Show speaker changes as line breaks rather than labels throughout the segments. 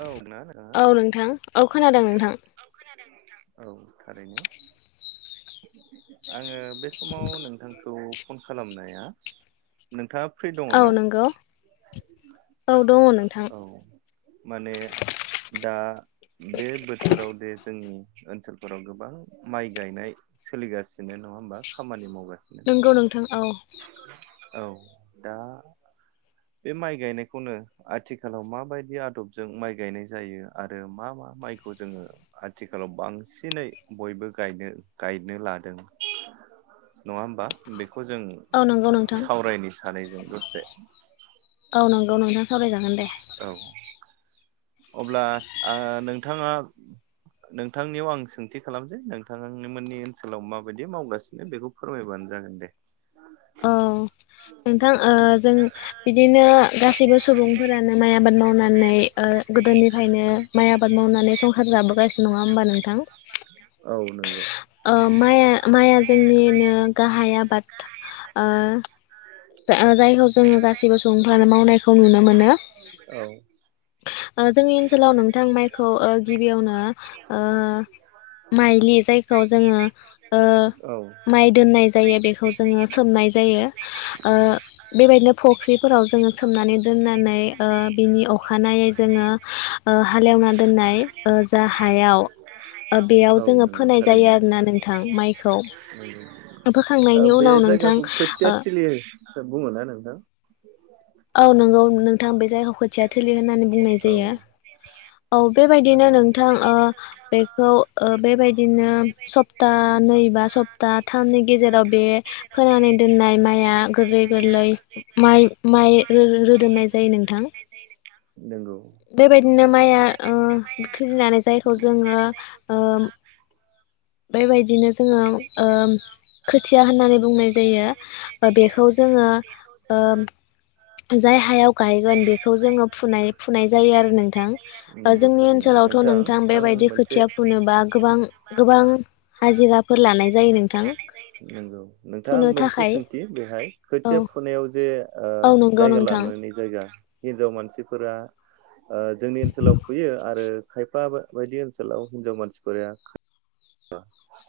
औ ना नोंथाङा
औ नोंथां औ खोनादों नोंथां।
औ थारैनो। आङो बे समाव नोंथांखौ फन खालामनाया, नोंथाङा फ्रि दङ
औ
ना
नंगौ, औ दङ नोंथां।
औ माने दा बे बोथोराव दे जोंनि ओनसोलफोराव गोबां माइ गायनाय सोलिगासिनो नङा होमबा खामानि मावगा
नंगौ नोंथां औ।
औ दा बे माइ गायनायखौनो आथिखालाव माबायदि आदबजों माइ गायनाय जायो आरो मा मा माइखौ जोङो आथिखालाव बांसिनै बयबो गायनो गायनो लादों नङा होमबा, बेखौ जों
औ नंगौ नोंथां
सावरायनो सानै जों दसे।
औ नंगौ नोंथां सावरायजागोन दे।
औ अब्ला ओ नोंथाङा नोंथांनियाव आं सोंथि खालामसै। नोंथां मोननि ओनसोलाव माबायदि मावगासिनो बेखौ फोरमायबानो जागोन दे।
औ, नोंथां ओ जों बिदिनो गासैबो सुबुंफोरानो माइ आबाद मावनानै ओ गोदोनिफ्रायनो माइ आबाद मावनानै संसार जाबोगासिनो नङा होमबा नोंथां।
औ नंगौ।
ओ माइ माइआ जोंनिनो गाहाय आबाद। ओ जायखौ जोङो गासिबो सुबुंफ्रानो मावनायखौ नुनो मोनो।
औ
ओ जोंनि ओनसोलाव नोंथां माइखौ गिबियावनो माइलि जायखौ खौ जोङो ओ
औ
माइ दोननाय जायो बेखौ जोङो सोमनाय जायो। ओ बेबायदिनो फख्रिफोराव जोङो सोमनानै दोननानै ओ बिनि अखानायै जोङो ओ हालेवना दोननाय जा हायाव ओ
औ
बेयाव जोङो
नंगौ
फोनाय
थारैनो।
जायो आरो ना नोंथां माइखौ।
ओ
फोखांनायनि
बे
उनाव नोंथां
जायगाखौ खोथिया
ओ
थिलि बुङोना नोंथां?
औ नंगौ नोंथां बे जायखौ खोथिया थोलि होननानै बुंनाय
औ
जायो। औ बेबायदिनो नोंथां ओ बेखौ ओ बेबायदिनो सप्तानै बा सप्ताथामनि गेजेराव बे फोनानै दोननाय माइआ गोरलै गोरलै माइ माइ रो-रो-रोदोमनाय जायो नोंथां।
नंगौ।
बेबायदिनो माइआ ओ खिलिनानै जायखौ जोङो ओ
[unintelligible]
बेबायदिनो जोङो ओ खोथिया होननानै बुंनाय जायो। बेखौ जोङो ओ जाय हायाव गायगोन बेखौ जोङो फुनाय फुनाय जायो आरो नोंथां। ओ
नंगौ
जों नि
थारैनो
ओनसोलावथ' नोंथां
आं
बेबायदि
मोनसे
खोथिया फुनोबा गोबां गोबां हाजिराफोर लानाय जायो नोंथां
[unintelligible] नंगौ, नोंथां
फुनो
मोनसे
थाखाय
सोंथि बेहाय
औ
खोथिया फुनायाव जे ओ
औ नंगौ
जायगा
नोंथां
लानानै जायगा हिन्जाव मानसिफोरा ओ जोंनि ओनसोलाव फुयो आरो खायफा बायदि ओनसोलाव हिनजाव मानसिफोरा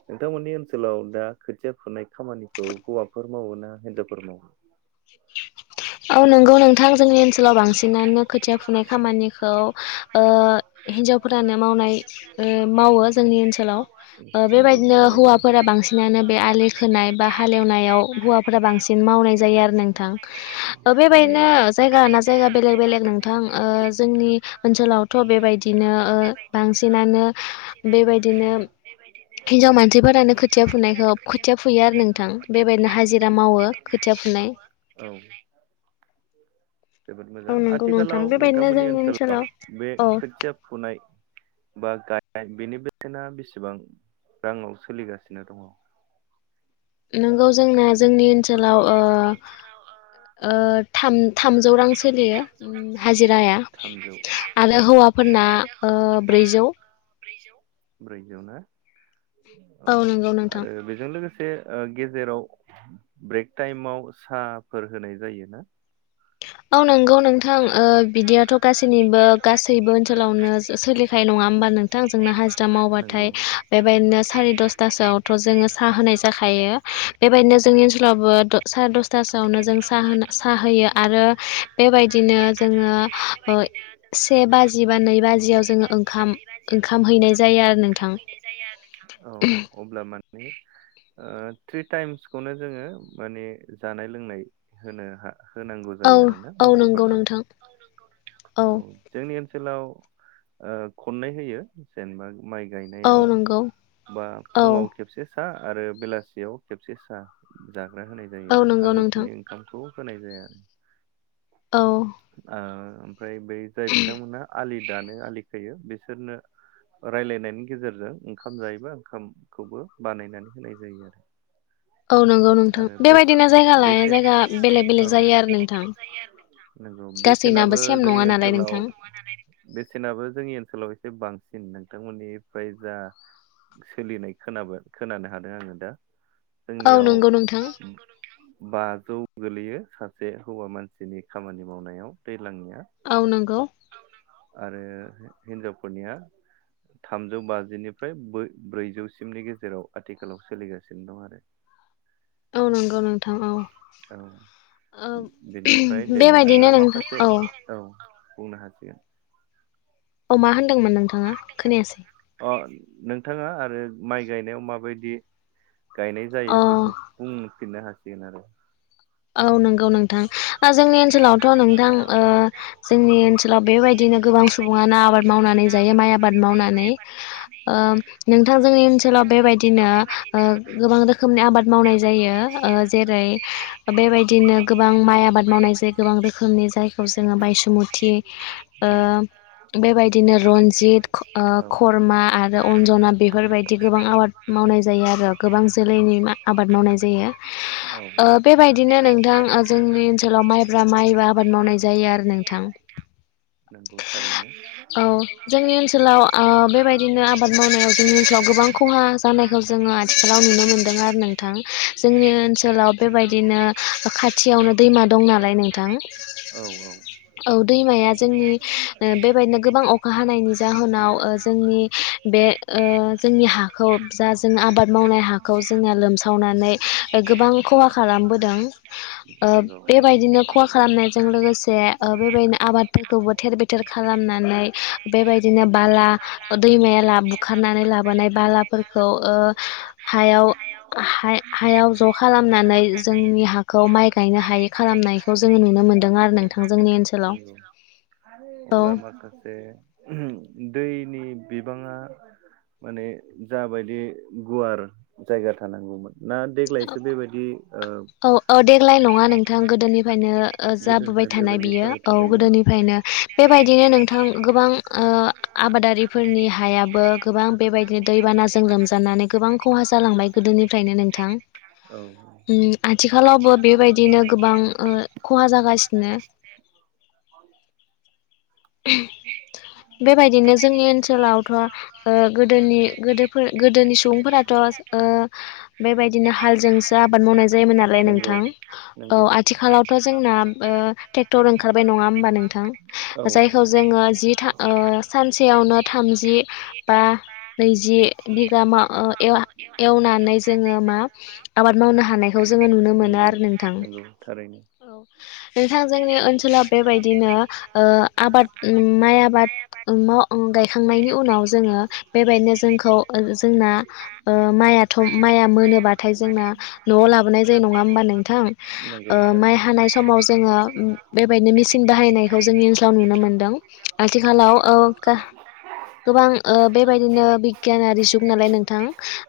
नोंथांमोननि ओनसोलाव दा खोथिया फुनाय खामानिखौ हौवाफोर मावो ना हिनजावफोर मावो?
औ नंगौ नोंथां जोंनि ओनसो लाव बांसिनानो खोथिया फुनाय खामानिखौ ओ हिन्जावफोरानो मावनाय ओ मावो जोंनि ओनसोलाव
नंगौ
बेबायदिनो
थारैनो
हौवाफोरा बांसिनानो बे आलि खोनाय बा
बे आलि खोनाय
हालेवनायाव
बा
हौवाफोरा
हालेवनायाव
बांसिन मावनाय जायो आरो नोंथां।
होनाय जायो आरो
ओ
नोंथां।
बेबायदिनो
नंगौ
जायगा लाना जायगा बेलेग बेलेग नोंथां ओ जोंनि ओनसोलावथ' बेबायदिनो ओ बांसिना
ओ बांसिनानो बेबायदिनो हिनजाव
मानसिफोरानो
मासिफोरानो
फुनायखौ
खोथिया
फुयो आरो
फुनाय
नोंथां बेबायदिनो हाजिरा मावो खोथिया फुनाय।
औ। जोबोद मोजां
औ नंगौ नोंथां
आथिखालाव
बेबायदिनो
नोंथांमोननि
जोंनि
ओनसोलाव बे
औ
खोथिया फुनाय बा गायनाय बेनि बेसेना बेसेबां राङाव सोलिगासिनो दङ'?
नोंगौ जोंना जोंनि ओनसोलाव ओ ओ थाम-थामजौ रां सोलियो। हाजिराया
थामजौ
आरो
नंगौ
हौवाफोरना ओ ब्रैजौ।
ब्रैजौ। ब्रैजौ ना? औ
नंगौ नोंथां
आरो बेजों लोगोसे से गेजेराव ब्रेक टाइमाव साहाफोर होनाय जायो ना?
औ नंगौ नोंथां ओ बिदियाथ' गासैनिबो गासैबो ओनसोलावनो सो-सोलिखानाय नङा होमबा? नोंथां जोंना हाजिरा
नंगौ
मावबाथाय बेबायदिनो सारि दसथासोआवथ' जोङो साहा होनाय जाखायो। बेबायदिनो जोंनि ओनसोलावबो द सारि दसथासोआवनो जों सा-साहा होयो आरो बेबायदिनो जोङो ओ से बाजि बा नै बाजियाव जोङो ओंखाम
बाजियाव जोङो
हैनाय
ओंखाम
जायो आरो नोंथां
ओंखाम हैनाय जायो आरो नोंथां। औ अब्ला मान्थनि ओ थ्रि टाइमसखौनो जोङो माने जानाय लोंनाय होनो हा होनांगौ
औ
जायो आरोना
औ नंगौ
मावग्राफोरनो? औ
नोंथां
औ नंगौ नोंथां। औ जोंनि ओन सोलाव ओ खननै होयो जेनेबा माइ
औ
गायनायाव
नंगौ
बा
औ
फुङाव खेबसे सा आरो बेलासियाव खेबसे सा जाग्रा होनाय
औ
जायो आरो
नंगौ नोंथां
सानजौफुनि ओंखामखौ होनाय जाया।
औ।
ओ ओमफ्राय बै जाय बिथांमोनहा आलि दानो आलि खोयो बिसोरनो रायलायनायनि गेजेरजों ओंखाम जायोबा ओंखामखौबो बानायनानै होनाय जायो आरो। [inaudible]
औ नंगौ नोंथां
आरो बे
बेबायदिनो जायगा लायै
बेसेन
जायगा बेलेग बेलेग
औ
जायो आरो नोंथां
नंगौ
गासैनाबो
बेसेनाबो
सेम
जोंनि
नङा नालाय
ओनसोलाव
नोंथां
बेसेनाबो जोंनि ओनसोलाव एसे बां सिन नोंथांमोननिफ्राय जा सोलिनाय खोनाबाय खोनानो हादों आङो दा
औ
जोंनियाव
नंगौ नोंथां
बाजौ गोलैयो सासे हौवा मानसिनि खामानि मावनायाव बे
औ नंगौ
आरो हिनजावफोरनिया थामजौ बाजिनिफ्राय बो ब्रैजौसिमनि गेजेराव आथिखालाव सोलिगासिनो दं आरो
औ नंगौ नोंथां औ
औ
ओ
बेनिफ्राय दे
बेबायदिनो
नोंथाङा
नोंथां
माखासे
औ
औ बुंनो हासिगोन
औ मा होनदोंमोन नोंथाङा खोनायासै
अ नोंथाङा आरो माइ गायनायाव माबायदि गायनाय
अ
जायो बेखौ बुंफिननो हासि गोन आरो
औ नंगौ नों थां ओ जोंनि ओनसोलावथ नोंथां ओ जोंनि ओनसोलाव बेबायदिनो गोबां सुबुङानो आबाद मावनानै जायो माइ आबाद मावनानै ओ नोंथां जोंनि ओनसोलाव बेबायदिनो ओ गोबां रोखोमनि आबाद मावनाय जायो ओ जेरै बेबायदि गोबां माइ आबाद मावनाय जायो गोबां रोखोमनि जायखौ जोङो बायसुमुथि ओ
उम
बेबायदिनो रन्जित ख ओ
औ
खर्मा आरो अन्जना बेफोरबायदि गोबां आबाद माव नाय जायो आरो गोबां जोलैनि आबाद मावनाय जायो ओ बेबायदिनो नोंथां ओ जोंनि ओनसोलाव माइब्रा माइबो आबाद मावनाय जायो आरो नोंथां
नंगौ थारैनो
औ जोंनि ओनसोलाव ओ बेबायदिनो आबाद मावनायाव जोंनि ओनसोलाव गोबां खहा जानायखौ जोङो आथिखालाव नुनो मोनदों आरो नोंथां जोंनि ओनसोलाव बेबायदिनो ओ खाथि
औ
औ दैमाया जोंनि ओ
औ
बेबायदिनो गोबां अखा हानायनि जाहोनाव ओ जोंनि बे ओ जोंनि हाखौ जा जों आबाद मावनाय हाखौ जोंना लोमसावनानै ओ गोबां खहा खालामबोदों ओ
नंगौ
बेबायदिनो खहा खालामनायजों लोगोसे ओ बेबायदिनो आबादफोरखौबो थेर बेथेर खालामना नै बेबायदिनो बाला ओ दैमाया ला बुखारनानै लाबोनाय बालाफोरखौ ओ हायाव हाय-हायाव ज खालामनानै जोंनि हाखौ खौ माइ गायनो हायै खालामनायखौ जोङो नुनो मोनदों आरो नोंथां जोंनि ओनसोलाव
नंगौ
औ
अब्ला माखासे दैनि बिबाङा माने जाबायदि गुवार जायगा थानांगौमोन ना देग्लायसो बेबायदि ओ
औ ओ देग देग्लाय नङा नोंथां गोदोनिफ्रायनो ओ जाबोबाय
गोदोनिफ्राय
थानाय
बेबायदि
बियो
जाबाय
औ
थादोंना
गोदोनिफ्रायनो बेबायदिनो नोंथां गोबां ओ आबादारिफोरनि हायाबो गोबां बेबायदिनो दैबानाजों लोम
[unintelligible]
ओम आथिखालावबो बेबायदिनो गोबां ओ खहा जागासिनो
[inaudible]
बेबायदिनो जोंनि ओनसोलावथ ओ गोदोनि गोदोफोर गोदोनि सुबुंफोराथ ओ बेबायदिनो हालजोंसो आबाद मावनाय जायोमोन ना लाय नोंथां औ
नंगौ।
आथिखालावथ जोंना ओ ट्रेक्टर ओंखारबाय नङा होमबा नोंथां
औ
जायखौ जोङो जि था ओ सानसेयावनो थामजि बा नैजि बिगा मा ओ ए आ एवनानै जोङो मा आबाद मावनो हानायखौ जोङो नुनो मोनो
नंगौ
आरो नोंथां
नंगौ थारैनो
औ नोंथां जोंनि ओनसोलाव बेबायदिनो ओ आबाद ओम माइ आबाद ओम न ओम गायखांनायनि उनाव जोङो बेबायदिनो जोंखौ जोंना ओम मायाथ माया मोनाथाय जोंना नआव लाबोनाय जायो ना नोंथां।
नंगौ
ओ माइ
थारैनो
हानाय समाव जोङो बेबायदिनो मेचिन बाहायनायखौ जोंनि ओनसोल नुनो मोनदों आथिखालाव औ गोबां ओ बेबायदिनो बिगियानारि जुग नालाय नोंथां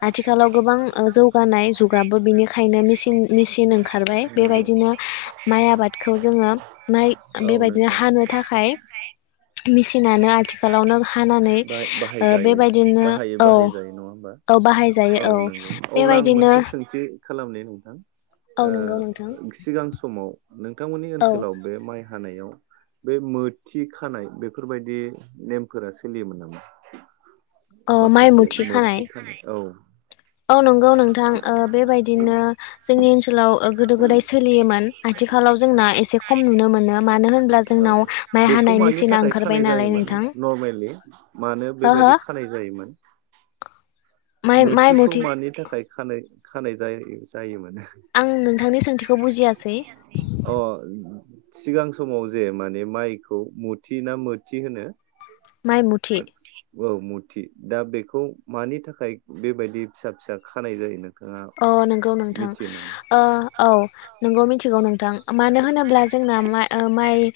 आथिखालाव गोबां ओ जौगा नाय जुगाबो बिनिखायनो मेसिन मिसिन ओंखारबाय
नंगौ
बेबायदिनो माइ आबादखौ जोङो माइ
औ
बेबायदिनो
नोंथां
हानो थाखाय मेसिनानो आथिखालावनो हानानै ओ
बाहायजायो
बेबायदिनो
गाहायै
औ
बाहायजायो नङा होमबा
औ बाहायजायो औ बेबायदिनो
खालामनाय नोंथां
औ नंगौ नोंथां
ओ सिगां समाव नोंथांमोननि
औ
ओनसोलाव बे माइ हानायाव बे मोथि खानाय बेफोरबायदि नेमफोरा सोलियोमोन नामा?
औ माइ
माखासे
मुथि खानाय
मोथिखानाय औ
औ नंगौ नोंथां ओ बेबायदिनो जोंनि ओनसो सोलाव ओ गोदो गोदाय सोलियोमोन आथिखालाव जोंना एसे खम नुनो मोनो मानो होनब्ला
औ
जोंनाव माइ
बेखौ
हानाय
मानि
मेसिना
थाखाय
ओंखारबाय
खानाय
नालाय
जायोमोन
नोंथां
नर्मेलि मानो
हो हो
बेबायदि खानाय जायोमोन
माइ माइ
मोथिखौ
मुथि
मानि थाखाय खानाय खानाय जायोमोन
आं नोंथांनि सोंथिखौ बुजियासै
अ सिगां समाव जे माने माइखौ मुथि ना मोथि होनो
माइ मुथि
औ मुथि दा बेखौ मानि थाखाय बेबायदि फिसा फिसा खानाय जायोना
अ नोंगौ नोंथां ओ औ नोंगौ मिथि गौ नोंथां मानो होनोब्ला जोंना माइ ओ माइ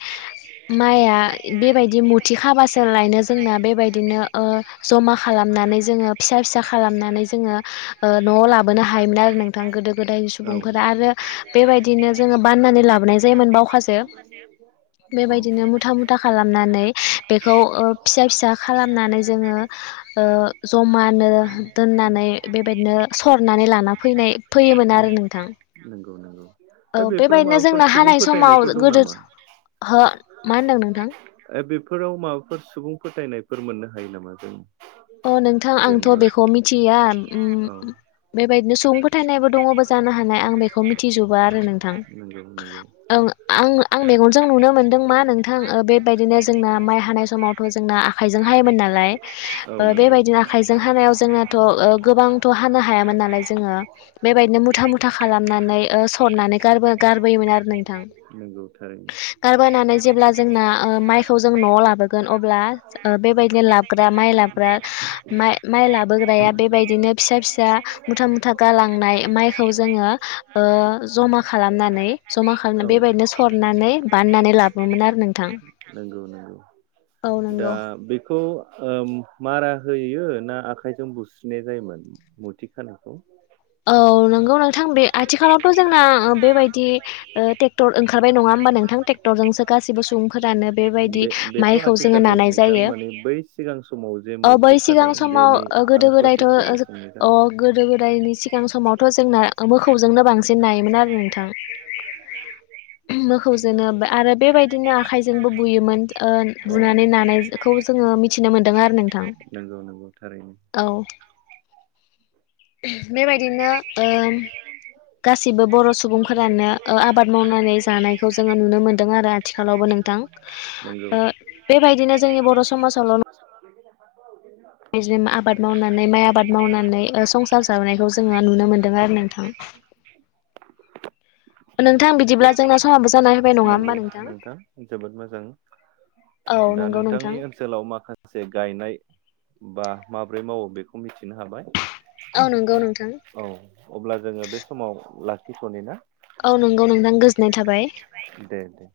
माइआ बेबायदि मु थि खाबासो लायनो जोंना बेबायदिनो ओ जमा खालामनानै जोङो फिसा फिसा खालामनानै जोङ ओ न'आव लाबोनो हायोमोन आरो नोंथां गोदो गोदायनि
औ
सुबुंफोरा आरो बेबायदिनो जों बानानै लाबोनाय जायोमोन बावखासो
औ
बेबायदिनो मुथा मुथा खालामनानै बेखौ ओ फिसा फिसा खालामनानै जोङो ओ जमानो दोननानै बेबायदिनो सरनानै लाना फैनाय फैयोमोन आरो नोंथां
नंगौ
औ
दा बेफोराव
बेबायदिनो
माबाफोर
जोंनो
सुबुं
हानाय समाव
फोथायनायफोर दं
गोदो
नामा
हो मा होनदों नोंथां?
बेफोराव माबाफोर सुबुं फोथायनायफोर मोननो हायो नामा जों?
अ नोंथां आंथ'
जेनेबा
बेखौ मिथिया उम
औ
बे बेबायदिनो सुबुं फोथायनायबो दङबो जानो हानाय आं बेखौ मिथिजोबा आरो नोंथां
नंगौ नंगौ
ओं आं आं मेगनजों नुनो मोन्दों मा नोंथां बेबायदिनो जोंना माइ हानाय समावथ' जोंना आखाइजों हा योमोन नालाय बेबायदिनो आखायजों हानायाव जोंनाथ' गोबांथ' हानो हायामोन नालाय जो ङो बेबायदिनो मुथा मुथा खालामनानै ओ सरनानै गारबो गारबोयोमोन आरो नोंथां
नंगौ थारैनो
गारबायायनानै जेब्ला जोंना ओ माइखौ जों न'आव लाबोगोन अब्ला बेबायदिनो लाबोग्रा माइ लाबग्रा माइ लाबोग्राया बेबायदिनो फिसा फिसा मुथा मुथा गालांनाय माइखौ जोङो ओ जमा खालामनानै जमा खालाम बे बेनो सरनानै बनानै लाबोमोन आरो नोंथां
नंगौ नंगौ
औ
दा
नंगौ
बेखौ ओ मारा होयो ना आखाइजों बुस्रिनाय जायोमोन मुथि खानायखौ
औ नंगौ नोंथां बे आथिखालावथ' जोंना बेबायदि ओ ट्रेक्टर ओंखारबाय नङा होमबा नोंथां ट्रेक्टरजोंसो गासिबो सुबुंफोरानो बेबायदि
बे बेथ'
माइखौ जोङो
आथिखालनि
नानाय
नोंथां
जायो
माने बै सिगां समाव जे
अ बै
मुथि
सिगां
खादों
समाव
बेनि
ओ
आं
गोदो गोदायथ'
प्रसेसखौसो
अ गोदो गोदायनि
[unintelligible] [unintelligible] औ [unintelligible]
सिगां समावथ'
मिथिनो
जोंना
मोनो
मोखौजोंनो बांसिन नायोमोन आरो नोंथां मोखौजोंनो
आरो
बेबायदिनो आखाइजोंबो बुयोमोन ओ
नोंथां
बुनानै नानायखौ जोङो मिथिनो मोन्दों आरो नोंथां
नंगौ नंगौ थारैनो।
औ।
[unintelligible]
बेबायदिनो ओ गासिबो बर' सुबुंफोरानो ओ आबाद मावनानै जानायखौ जोङो नुनो मोनदों आरो आथिखालावबो नोंथां
नंगौ
ओ बेबायदिनो जोंनि बर' समाजावल' बिदिनो आबाद मावनानै माइ आबाद मावनानै संसार जा जानायखौ जोङो नुनो मोनदों आरो नोंथां।
[unintelligible] नोंथां
जोंना
बिदिब्ला
समाबो
जोंहा
जाना फैबाय नङा
समाबो
होमबा नोंथां
जाबाय जोबोद मोजां।
औ
दा
नंगौ नोंथां
नोंथांनि ओनसोलाव माखासे गायनाय बा माब्रै मावो बेखौ मिथिनो हाबाय।
औ नंगौ नोंथां
औ अब्ला जोङो बे समाव लाखिथनि ना।
औ नंगौ नोंथां गोजोननाय थाबाय।
दे दे